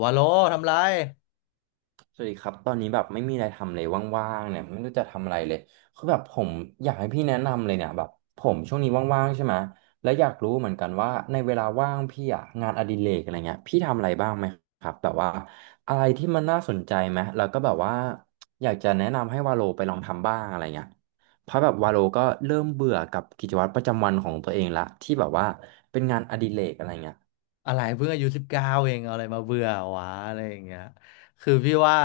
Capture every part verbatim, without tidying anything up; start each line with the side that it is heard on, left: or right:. left: วาโลทำไร
right: สวัสดีครับตอนนี้แบบไม่มีอะไรทำเลยว่างๆเนี่ยไม่รู้จะทำอะไรเลยคือแบบผมอยากให้พี่แนะนำเลยเนี่ยแบบผมช่วงนี้ว่างๆใช่ไหมและอยากรู้เหมือนกันว่าในเวลาว่างพี่อะงานอดิเรกอะไรเงี้ยพี่ทำอะไรบ้างไหมครับแบบว่าอะไรที่มันน่าสนใจไหมแล้วก็แบบว่าอยากจะแนะนำให้วาโลไปลองทำบ้างอะไรเงี้ยเพราะแบบวาโลก็เริ่มเบื่อกับกิจวัตรประจำวันของตัวเองละที่แบบว่าเป็นงานอดิเรกอะไรเงี้ย
left: อะไรเพิ่งอายุสิบเก้าเองเอาอะไรมาเบื่อวะอะไรอย่างเงี้ยคือพี่ว่า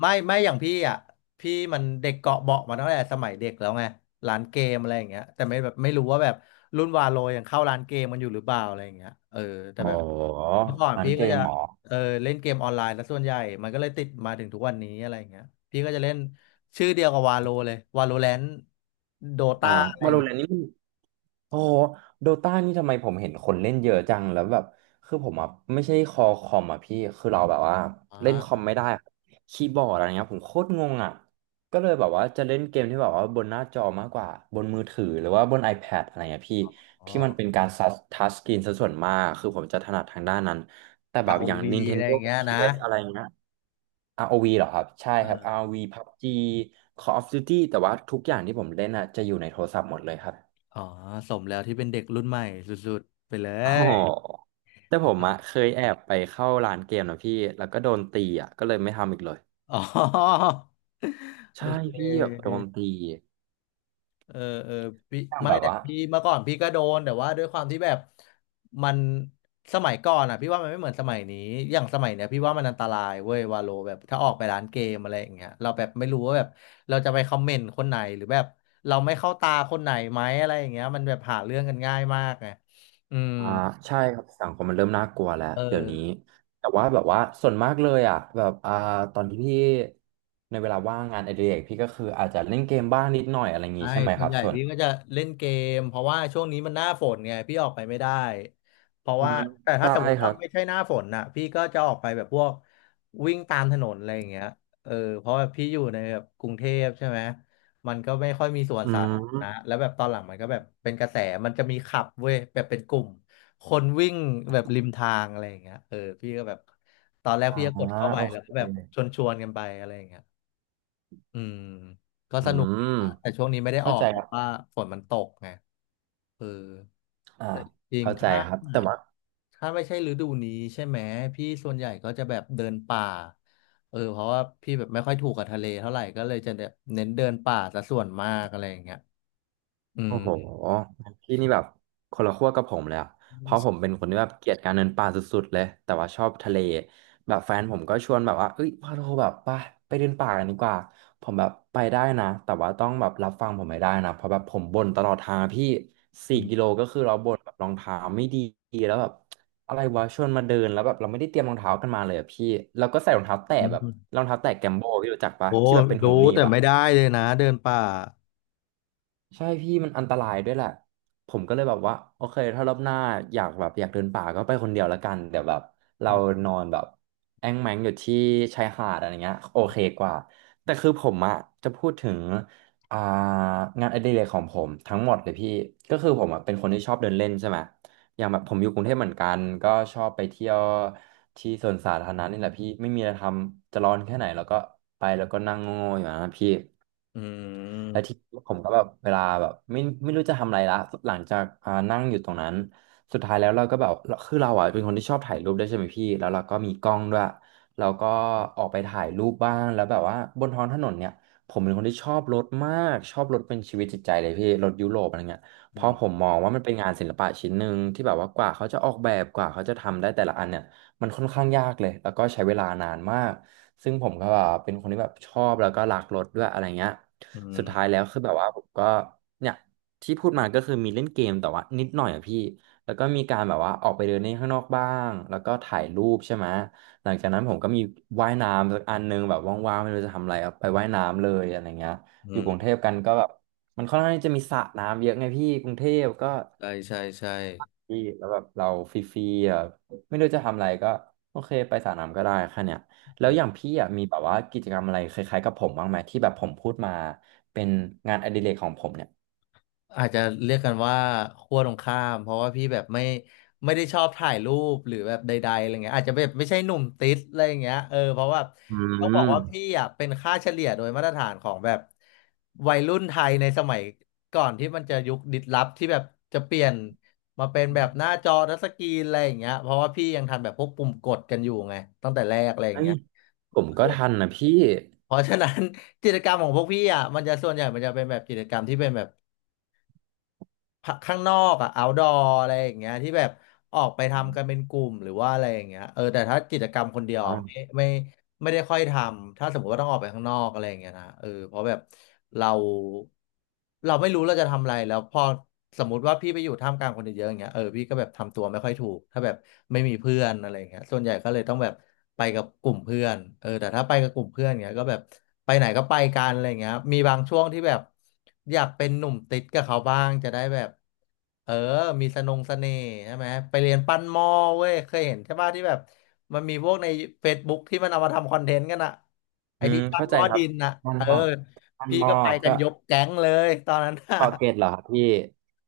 left: ไม่ไม่อย่างพี่อ่ะพี่มันเด็กเกาะเบาะมาตั้งแต่สมัยเด็กแล้วไงร้านเกมอะไรอย่างเงี้ยแต่ไม่แบบไม่รู้ว่าแบบรุ่นวาโลยังเข้าร้านเกมมันอยู่หรือเปล่าอะไรอย่างเงี้ยเออแต่
right: อ๋อ
left: แบบ
right: ร
left: เมื่อก่อน
right: ้าน
left: พี่
right: เก
left: ก็
right: ม
left: จะ
right: เหรอ
left: เออเล่นเกมออนไลน์ซะส่วนใหญ่มันก็เลยติดมาถึงทุกวันนี้อะไรอย่างเงี้ยพี่ก็จะเล่นชื่อเดียวกับวาโลเลยวาโลแรนต์โด
right: อ่า
left: ตาอะไร
right: วา
left: อย่า
right: โล
left: งเงี้
right: แร
left: ย
right: นนี่ โอ้โดตานี่ทำไมผมเห็นคนเล่นเยอะจังแล้วแบบคือผมอ่ะไม่ใช่คอคอมอ่ะพี่คือเราแบบว่าเล่นคอม
left: อ
right: ไม่ได้คบีย์บอร์ดอะไรเงี้ยผมโคตรงงอ่ะก็เลยแบบว่าจะเล่นเกมที่แบบว่าบนหน้าจอมากกว่า บนมือถือหรือว่าบน iPad อะไรเงี้ยพี่
left: ๋อ
right: ที่มันเป็นการทัชทัชสกรีนซะส่วนมากคือผมจะถนัดทางด้านนั้น แต่แบ
left: อา
right: บอย่าง
left: วีอะไร
right: Nintendo
left: อย่างเงี้ยนะ
right: พี เอส อสอะไรเงี้ย r ว v เหรอครับ ใช่ครับ
left: เออ
right: r v พับจี Call of Duty แต่ว่าทุกอย่างที่ผมเล่นอ่ะจะอยู่ในโทรศัพท์หมดเลยครับ
left: อ๋อสมแล้วที่เป็นเด็กรุ่นใหม่สุดๆไปเล
right: อ๋อ
left: ย
right: แต่ผมอะเคยแอบไปเข้าร้านเกมนะพี่แล้วก็โดนตีอะก็เลยไม่ทำอีกเลย
left: อ๋อโอ
right: ใช่
left: เค
right: พี่แบบโดนตี
left: เออเออพี่
right: อย่าง
left: ไม่
right: แบบ
left: แต่
right: ว่า
left: พี่เมื่อก่อนพี่ก็โดนแต่ว่าด้วยความที่แบบมันสมัยก่อนอ่ะพี่ว่ามันไม่เหมือนสมัยนี้อย่างสมัยเนี้ยพี่ว่ามันอันตรายเว้ยวาโลแบบถ้าออกไปร้านเกมอะไรอย่างเงี้ยเราแบบไม่รู้ว่าแบบเราจะไปคอมเมนต์คนไหนหรือแบบเราไม่เข้าตาคนไหนไหมอะไรอย่างเงี้ยมันแบบหาเรื่องกันง่ายมากไงอืม
right: อ่าใช่ครับสังคมมันเริ่มน่ากลัวแล้ว
left: เอ
right: เดี๋ยว
left: อ
right: นี้แต่ว่าแบบว่าส่วนมากเลยอะแบบอ่าตอนที่พี่ในเวลาว่างงานอดิเรกพี่ก็คืออาจจะเล่นเกมบ้างนิดหน่อยอะไรอย่างงี้
left: ใช่
right: ใช่ไหม
left: ส่
right: ค
left: วน
right: รับ
left: ใหญ่
right: ส่วน
left: พี่ก็จะเล่นเกมเพราะว่าช่วงนี้มันหน้าฝนไงพี่ออกไปไม่ได้เพราะว่าแต่ถ้า
right: ใช่
left: สมมติ
right: ค
left: ว่า
right: รับ
left: ไม่ใช่หน้าฝนน่ะพี่ก็จะออกไปแบบพวกวิ่งตามถนนอะไรอย่างเงี้ยเออเพราะว่าพี่อยู่ในแบบกรุงเทพใช่ไหมมันก็ไม่ค่อยมีสวน
right: อื
left: สาธารณะ
right: ม
left: แล้วแบบตอนหลังมันก็แบบเป็นกระแสมันจะมีขับเว้ยแบบเป็นกลุ่มคนวิ่งแบบริมทางอะไรอย่างเงี้ยเออพี่ก็แบบตอนแรกพี่ก็กด
right: อ่า
left: เข้าไป
right: โอ
left: แล้ว
right: เค
left: ก็แบบชวนชวนกันไปอะไรอย่างเงี้ย อืมก็
right: อื
left: สนุกดี
right: ม
left: นะแต่ช่วงนี้ไม่ได้อ
right: เข้า
left: อก
right: ใจ
left: เพ
right: ครั
left: ราะ
right: บ
left: ว่าฝนมันตกไงเออ
right: อ่า
left: แต่จริง
right: เข้า
left: ๆ
right: ใจ
left: ถ้า
right: ครับแต่ว่า
left: ถ้าไม่ใช่ฤดูนี้ใช่ไหมพี่ส่วนใหญ่ก็จะแบบเดินป่าเออเพราะว่าพี่แบบไม่ค่อยถูกกับทะเลเท่าไหร่ก็เลยจะแบบเน้นเดินป่าซะส่วนมากอะไรอย่างเงี้ยอืม
right: โอ้โหพี่นี่แบบคนละขั้วกับผมเลยอะเพราะ
left: อ
right: ผมเป็นคนที่แบบเกลียดการเดินป่าสุดๆเลยแต่ว่าชอบทะเลแบบแฟนผมก็ชวนแบบว่าเอ้ยว่าเราแบบไปไปเดินป่ากันดีกว่าผมแบบไปได้นะแต่ว่าต้องแบบรับฟังผมไม่ได้นะเพราะแบบผมบ่นตลอดทางอะพี่สี่
left: ื
right: กิ
left: ม
right: โลก็คือเราบ่นแบบรองเท้าไม่ดีแล้วแบบอะไรวะชวนมาเดินแล้วแบบเราไม่ได้เตรียมรองเท้ากันมาเลยอะพี่แล้วก็ใส่รองเท้าแตะ
left: อืม
right: แบบรองเท้าแตะแกมโบพี่รู้จักปะ
left: โอ้
right: ที่แบบเป็นหู
left: รู้
right: หนี
left: แต่
right: บอะ
left: ไม่ได้เลยนะเดินป่า
right: ใช่พี่มันอันตรายด้วยแหละผมก็เลยแบบว่าโอเคถ้ารอบหน้าอยากแบบอยากเดินป่าก็ไปคนเดียวละกันเดี๋ยวแบบ
left: อื
right: เรา
left: ม
right: นอนแบบแอ้งแม้งอยู่ที่ชายหาดอะไรเงี้ยโอเคกว่าแต่คือผมอะจะพูดถึงอ่างานอดิเรกของผมทั้งหมดเลยพี่ก็คือผมอะเป็นคนที่ชอบเดินเล่นใช่ไหม อย่างแบบผมอยู่กรุงเทพเหมือนกันก็ชอบไปเที่ยวที่สวนสาธารณะนี่แหละพี่ไม่มีอะไรทำจะร้อนแค่ไหนแล้วก็ไปแล้วก็นั่งโง่ๆอยู่นะพี่
left: อื
right: และที่
left: ม
right: ผมก็แบบเวลาแบบไม่ไม่รู้จะทำอะไรละหลังจากอ่านั่งอยู่ตรงนั้นสุดท้ายแล้วเราก็แบบคือเราอ่ะเป็นคนที่ชอบถ่ายรูปด้วยใช่ไหมพี่แล้วเราก็มีกล้องด้วยเราก็ออกไปถ่ายรูปบ้างแล้วแบบว่าบนท้องถนนเนี่ยผมเป็นคนที่ชอบรถมากชอบรถเป็นชีวิตจิตใจเลยพี่รถยุโรปอะไรเงี้ย เพ
left: อื
right: ราะ
left: ม
right: ผมมองว่ามันเป็นงานศิลปะชิ้นหนึ่งที่แบบว่ากว่าเขาจะออกแบบกว่าเขาจะทำได้แต่ละอันเนี่ยมันค่อนข้างยากเลยแล้วก็ใช้เวลานานมากซึ่งผมก็แบบเป็นคนที่แบบชอบแล้วก็รักรถด้วยอะไรเงี้ย
left: อื
right: สุดท้าย
left: ม
right: แล้วคือแบบว่าผมก็เนี่ยที่พูดมาก็คือมีเล่นเกมแต่ว่านิดหน่อยอะพี่แล้วก็มีการแบบว่าออกไปเดินเล่นข้างนอกบ้างแล้วก็ถ่ายรูปใช่ไหมหลังจากนั้นผมก็มีว่ายน้ำสักอันหนึงแบบว่างๆไม่รู้จะทำอะไรอะไปว่ายน้ำเลยอะไรเงี้ย
left: อื
right: อยู่กรุงเท
left: ม
right: พกันก็แบบ มันค่อนข้างที่จะมีสระน้ำเยอะไงพี่กรุงเทพก็
left: ใช่ใช่ใช่
right: ดีแล้วแบบเราฟรีๆอ่ะไม่รู้จะทำอะไรก็โอเคไปสระน้ำก็ได้แค่เนี้ยแล้
left: เอ
right: วอย่าง
left: อ
right: พี่อ่ะมีแบบว่ากิจกรรมอะไรคล้ายๆกับผมบ้างไหมที่แบบผมพูดมาเป็นงานอดิเรกของผมเนี่ย
left: อาจจะเรียกกันว่าขั้วตรงข้ามเพราะว่าพี่แบบไม่ไม่ได้ชอบถ่ายรูปหรือแบบใดๆอะไรเงี้ยอาจจะแบบไม่ใช่หนุ่มติดอะไร่เงี้ยเออเพราะว่า
right: อื
left: ต้องบอกว่าพี่
right: ม
left: อ่ะเป็นค่าเฉลี่ยโดยมาตรฐานของแบบวัยรุ่นไทยในสมัยก่อนที่มันจะยุคดิสลอฟที่แบบจะเปลี่ยนมาเป็นแบบหน้าจอทัชสกรีนอะไรอย่างเงี้ยเพราะว่าพี่ยังทันแบบพวกปุ่มกดกันอยู่ไงตั้งแต่แรกอะไรอย่า
right: เฮ้
left: ง
right: ย
left: เงี้ย
right: ผมก็ทันนะพี่
left: เพราะฉะนั้น กิจกรรมของพวกพี่อ่ะมันจะส่วนใหญ่มันจะเป็นแบบกิจกรรมที่เป็นแบบ ข้างนอกอะ outdoor อะไรอย่างเงี้ยที่แบบออกไปทำกันเป็นกลุ่มหรือว่าอะไรอย่างเงี้ยเออแต่ถ้ากิจกรรมคนเดียว
right: อ๋
left: อะไม่
right: อ
left: ไม่ ไม่ได้ค่อยทำ ถ้าสมมติว่าต้องออกไปข้างนอกอะไรอย่างเงี้ยนะเออเพราะแบบเราเราไม่รู้เราจะทำอะไรแล้วพอสมมติว่าพี่ไปอยู่ท่ามกลางคนเยอะๆอย่างเงี้ยเออพี่ก็แบบทำตัวไม่ค่อยถูกถ้าแบบไม่มีเพื่อนอะไรอย่างเงี้ยส่วนใหญ่ก็เลยต้องแบบไปกับกลุ่มเพื่อนเออแต่ถ้าไปกับกลุ่มเพื่อนเงี้ยก็แบบไปไหนก็ไปกันอะไรอย่างเงี้ยมีบางช่วงที่แบบอยากเป็นหนุ่มติดกับเขาบ้างจะได้แบบ เออ มีสนงเสน่ห์ใช่ไหมไปเรียนปั้นหม้อเว้ย เคยเห็นใช่ป่ะที่แบบมันมีพวกใน Facebook ที่มันเอามาทำคอนเทนต์กันอะไอ
right: อืม
left: ที่ปั้น
right: เข้า
left: ห
right: ใจ
left: ม้อ
right: ครั
left: ดิ
right: บ
left: นอะ
right: มัน
left: เออ
right: มอมัน
left: พี่
right: มอ
left: ก็ไปกั
right: ก็
left: นยกแก๊งเลยตอนนั้นอะ
right: เกาะเกร็ดเหรอครับพี่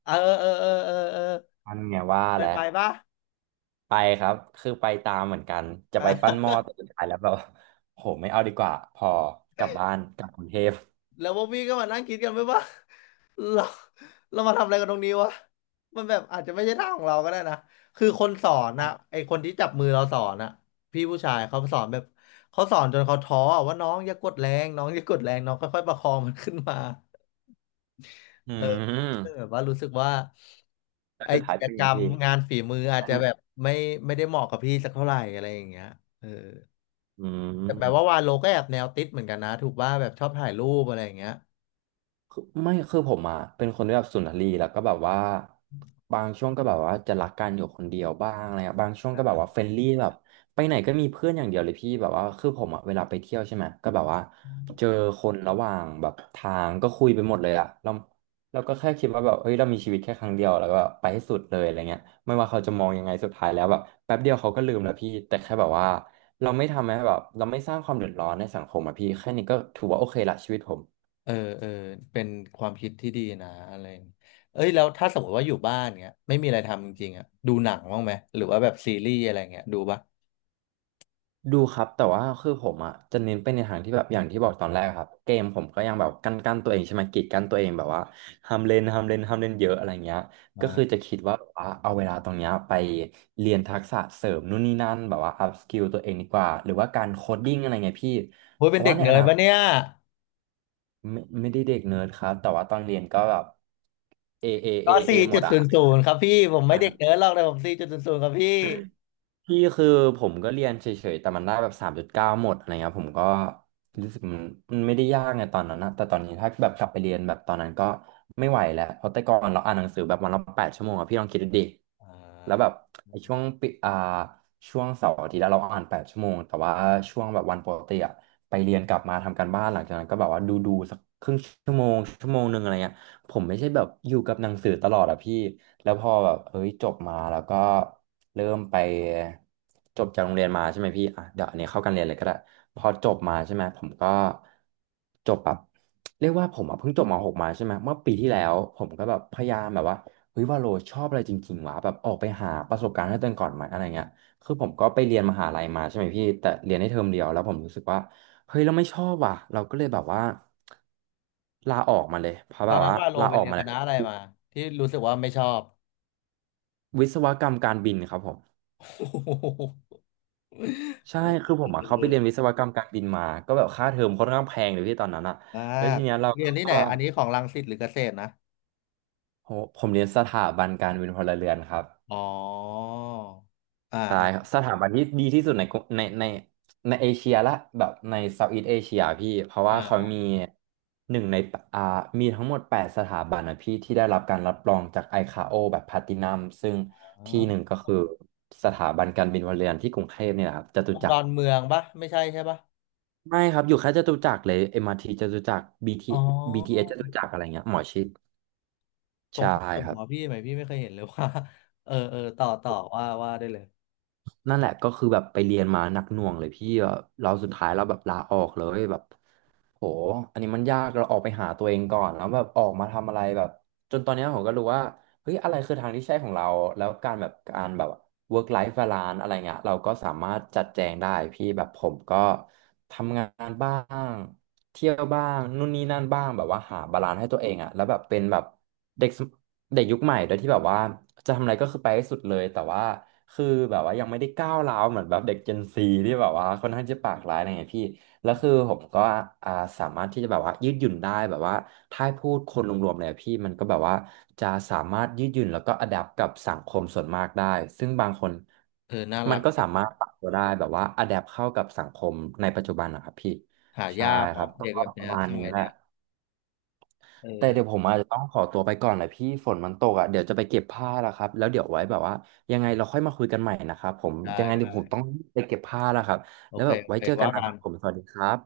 left: เออเออเออเออเออ
right: มันไงว่า
left: เคย
right: แล้
left: ไป
right: ว
left: ป่ะ
right: ไปครับ คือไปตามเหมือนกัน จะ
left: เอ
right: ไปปั้นหม้อ
left: อ
right: แต่สุดท้ายแล้วแบบ โหไม่เอาดีกว่าพอกลับบ้านกลับกรุงเทพ
left: แล้วพวกพี่ก็มานั่งคิดกันไหมว่า เราเรามาทำอะไรกันตรงนี้วะมันแบบอาจจะไม่ใช่ทางของเราก็ได้นะคือคนสอนนะไอคนที่จับมือเราสอนนะพี่ผู้ชายเขาสอนแบบเขาสอนจนเขาท้ออะว่าน้องอย่ากดแรงน้องอย่ากดแรงน้องค่อยๆประคองมันขึ้นมา
right: อื
left: เออซึ่งแบ
right: ม
left: บว่ารู้สึกว่า
right: แล้ว
left: ไอ
right: สุดท้า
left: กิ
right: ย
left: จ
right: เป็น
left: ก
right: ไง
left: รรม
right: พี่
left: งานฝีมืออาจ
right: อัน
left: จะแบบไม่ไม่ได้เหมาะกับพี่สักเท่าไหร่อะไรอย่างเงี้ยเออ
right: อื
left: แต่แปลว่า
right: ม
left: วาโลก็แอบแนวติดเหมือนกันนะถูกว่าแบบชอบถ่ายรูปอะไรอย่างเงี้ย
right: คือไม่คือผมอ่ะเป็นคนที่แบบสุนทรีย์แล้วก็แบบว่าบางช่วงก็แบบว่าจะรักกันอยู่คนเดียวบ้างอะไรอะบางช่วงก็แบบว่าเฟรนลี่แบบไปไหนก็มีเพื่อนอย่างเดียวเลยพี่แบบว่าคือผมอ่ะเวลาไปเที่ยวใช่ไหมก็แบบว่าเจอคนระหว่างแบบทางก็คุยไปหมดเลยอะเราเราก็แค่คิดว่าแบบเฮ้ยเรามีชีวิตแค่ครั้งเดียวแล้วก็แบบไปให้สุดเลยอะไรเงี้ยไม่ว่าเขาจะมองยังไงสุดท้ายแล้วแบบแป๊บเดียวเขาก็ลืมแล้วพี่แต่แค่แบบว่าเราไม่ทำให้แบบเราไม่สร้างความเดือดร้อนในสังคมอะพี่แค่นี้ก็ถือว่าโอเคละชีวิตผม
left: เออเออเป็นความคิดที่ดีนะอะไรอย่างเอ้ยแล้วถ้าสมมติว่าอยู่บ้านเงี้ยไม่มีอะไรทำจริงๆอ่ะดูหนังบ้างไหมหรือว่าแบบซีรีส์อะไรเงี้ยดูปะ
right: ดูครับแต่ว่าคือผมอ่ะจะเน้นไปในทางที่แบบอย่างที่บอกตอนแรกครับเกมผมก็ยังแบบกันกันตัวเองใช่ไหมกีดกันตัวเองแบบว่าห้ามเล่นห้ามเล่นห้ามเล่นเยอะอะไรเงี้ยก็คือ
left: อ่า
right: จะคิดว่าแบบว่าเอาเวลาตรงเนี้ยไปเรียนทักษะเสริมนู่นนี่นั่นแบบว่าอัพสกิลตัวเองดีกว่าหรือว่าการโคดดิ้งอะไรเงี้ยพี่
left: โอ้ย
right: เพ
left: เป็น
right: ราะ
left: เด็
right: ว่า
left: ก
right: ใน
left: เนิ
right: อ
left: ร์ด
right: นาค
left: ปะ
right: ต
left: เนี่ย
right: ไม่ไม่ได้เด็กเนิร์ดครับแต่ว่าตอนเรียนก็แบบเอเอเอ
left: ก็
right: เอ
left: สี่
right: หม
left: จุ
right: ด
left: ด
right: อ่
left: ศูนย์ศูนย์ครับพี่ผมไม่เด็ก
right: ะ
left: เนิร์ดหรอกแต่ผมสี่จุดศูนย์ศูนย์ครับพี่
right: พี่คือผมก็เรียนเฉยๆแต่มันได้แบบสามจุดเก้าหมดอะไรเงี้ยผมก็รู้สึกมันมันไม่ได้ยากไงตอนนั้นนะแต่ตอนนี้ถ้าแบบกลับไปเรียนแบบตอนนั้นก็ไม่ไหวแล้วเพราะแต่ก่อนเราอ่านหนังสือแบบวันละแปดชั่วโมงอะพี่ลองคิดดูดิแล้วแบบไอ้ช่วงปิอ่าช่วงเสาร์อาทิตย์แล้วเราอ่านแปดชั่วโมงแต่ว่าช่วงแบบวันปกติอะไปเรียนกลับมาทำการบ้านหลังจากนั้นก็แบบว่าดูดูสักครึ่งชั่วโมงชั่วโมงหนึ่งอะไรเงี้ย ผมไม่ใช่แบบอยู่กับหนังสือตลอดอะพี่แล้วพอแบบเอ้ยจบมาแล้วก็เริ่มไปจบจากโรงเรียนมาใช่ไหมพี่อ่ะเดี๋ยวอันนี้เข้าการเรียนเลยก็ได้พอจบมาใช่ไหมผมก็จบแบบเรียกว่าผมอะเพิ่งจบม .หก มาใช่ไหมเมื่อปีที่แล้วผมก็แบบพยายามแบบว่าเฮ้ยว่าโลชอบอะไรจริงๆวะแบบออกไปหาประสบการณ์ให้ตัวเองก่อนไหมอะไรเงี้ยคือผมก็ไปเรียนมหาลัยมาใช่ไหมพี่แต่เรียนได้เทอมเดียวแล้วผมรู้สึกว่า เฮ้ยเราไม่ชอบว่ะเราก็เลยแบบว่าลาออกมาเลยเพราะ
left: ตอ
right: แบ
left: น
right: บ
left: นั้น
right: ว่า
left: ว่าโล
right: ลา
left: ไป
right: ออก
left: เรียน
right: มา
left: ค
right: แล้ว
left: ณะอะไรมาที่รู้สึกว่าไม่ชอบ
right: วิศวกรรมการบินครับผม
left: โอ้โห
right: ใช่คือผมอ่ะเขาไปเรียนวิศวกรรมการบินมาก็แบบค่าเทอมค่อนข้างแพงเลยพี่ตอนนั้นอ่ะ
left: มา
right: แล้วที
left: ก
right: เนี้ยเรา
left: เรียนที่ไห
right: ก็
left: นอันนี้ของรังสิตหรือเกษตรนะ
right: โหผมเรียนสถาบันการบินพลเรือนครับ
left: อ๋ออ่า
right: ตา
left: อ่า
right: ยครับสถาบันที่ดีที่สุดในกรุในในในเอเชียละแบบในเซาท์อีสต์เอเชียพี่เพราะ
left: อ่
right: ว่าเขามี
left: า
right: หนึ่งในอ่ามีทั้งหมดแปดสถาบันนะพี่ที่ได้รับการรับรองจากไอคาโอแบบแพลตินัมซึ่ง
left: อ๋อ
right: ที่หนึ่งก็คือสถาบันการบินพลเรือนที่กรุงเทพนี่แหละครับจตุ
left: ตรง
right: จั
left: ด
right: ก
left: อ
right: ร
left: นเมืองปะไม่ใช่ใช่ปะ
right: ไม่ครับอยู่แค่จตุจักรเลย เอ็ม อาร์ ที จตุจักร BT
left: อ๋อ
right: บี ที เอส จตุจักรอะไรเงี้ยหมอชิด
left: ตร
right: ใช่
left: งข้ามกับ
right: ค
left: หม
right: รั
left: อพี่
right: บ
left: ไหมพี่ไม่เคยเห็นเลยว่า เออเออต่อต่อว่าว่าได้เลย
right: นั่นแหละก็คือแบบไปเรียนมาหนักหน่วงเลยพี่แบบเราสุดท้ายเราแบบลาออกเลยแบบโหอันนี้มันยากเราออกไปหาตัวเองก่อนแล้วแบบออกมาทำอะไรแบบจนตอนเนี้ยผมก็รู้ว่าเฮ้ยอะไรคือทางที่ใช่ของเราแล้วการแบบการแบบ work life balance อะไรเงี้ยเราก็สามารถจัดแจงได้พี่แบบผมก็ทำงานบ้างเที่ยวบ้างนู่นนี่นั่นบ้างแบบว่าหาบาลานซ์ให้ตัวเองอะแล้วแบบเป็นแบบเด็ก เด็กยุคใหม่โดยที่แบบว่าจะทำอะไรก็คือไปให้สุดเลยแต่ว่าคือแบบว่ายังไม่ได้ก้าวร้าวเหมือนแบบเด็ก Gen Z ที่แบบว่าค่อนข้างจะปากร้ายอะไรเงี้ยพี่แล้วคือผมก็อ่าสามารถที่จะแบบว่ายืดหยุ่นได้แบบว่าถ้าให้พูดคนรวมๆเลยอะพี่มันก็แบบว่าจะสามารถยืดหยุ่นแล้วก็อัดแอกับสังคมส่วนมากได้ซึ่งบางคน
left: เออน่า
right: มั
left: รั
right: น
left: ก
right: ก็
left: ดี
right: สามารถ
left: นะ
right: ปรับตัวได้แบบว่าอัดแอปเข้ากับสังคมในปัจจุบันนะครับพี่
left: หา
right: ใช่
left: ยาก
right: ครั
left: ว่ะ
right: บก็
left: เด็กแบบ
right: ประ
left: เนี้ย
right: มาณ
left: ส
right: นี้
left: มัย
right: แหละ
left: เนี้ยเอ
right: แต่
left: อ
right: เดี๋ยวผมอาจจะต้องขอตัวไปก่อนนะพี่ฝนมันตกอ่ะเดี๋ยวจะไปเก็บผ้าแล้วครับแล้วเดี๋ยวไว้แบบว่ายังไงเราค่อยมาคุยกันใหม่นะครับผม
left: ได้
right: ยังไงเดี๋ยว
left: ได้
right: ผมต้องไปเก็บผ้าแล้วครับ
left: โอ
right: แล้ว
left: เค
right: แบบ
left: โอ
right: ไว้
left: เค
right: เจอกัน
left: ว่า
right: นะค
left: กั
right: รับผม
left: น
right: สวัสดีครับ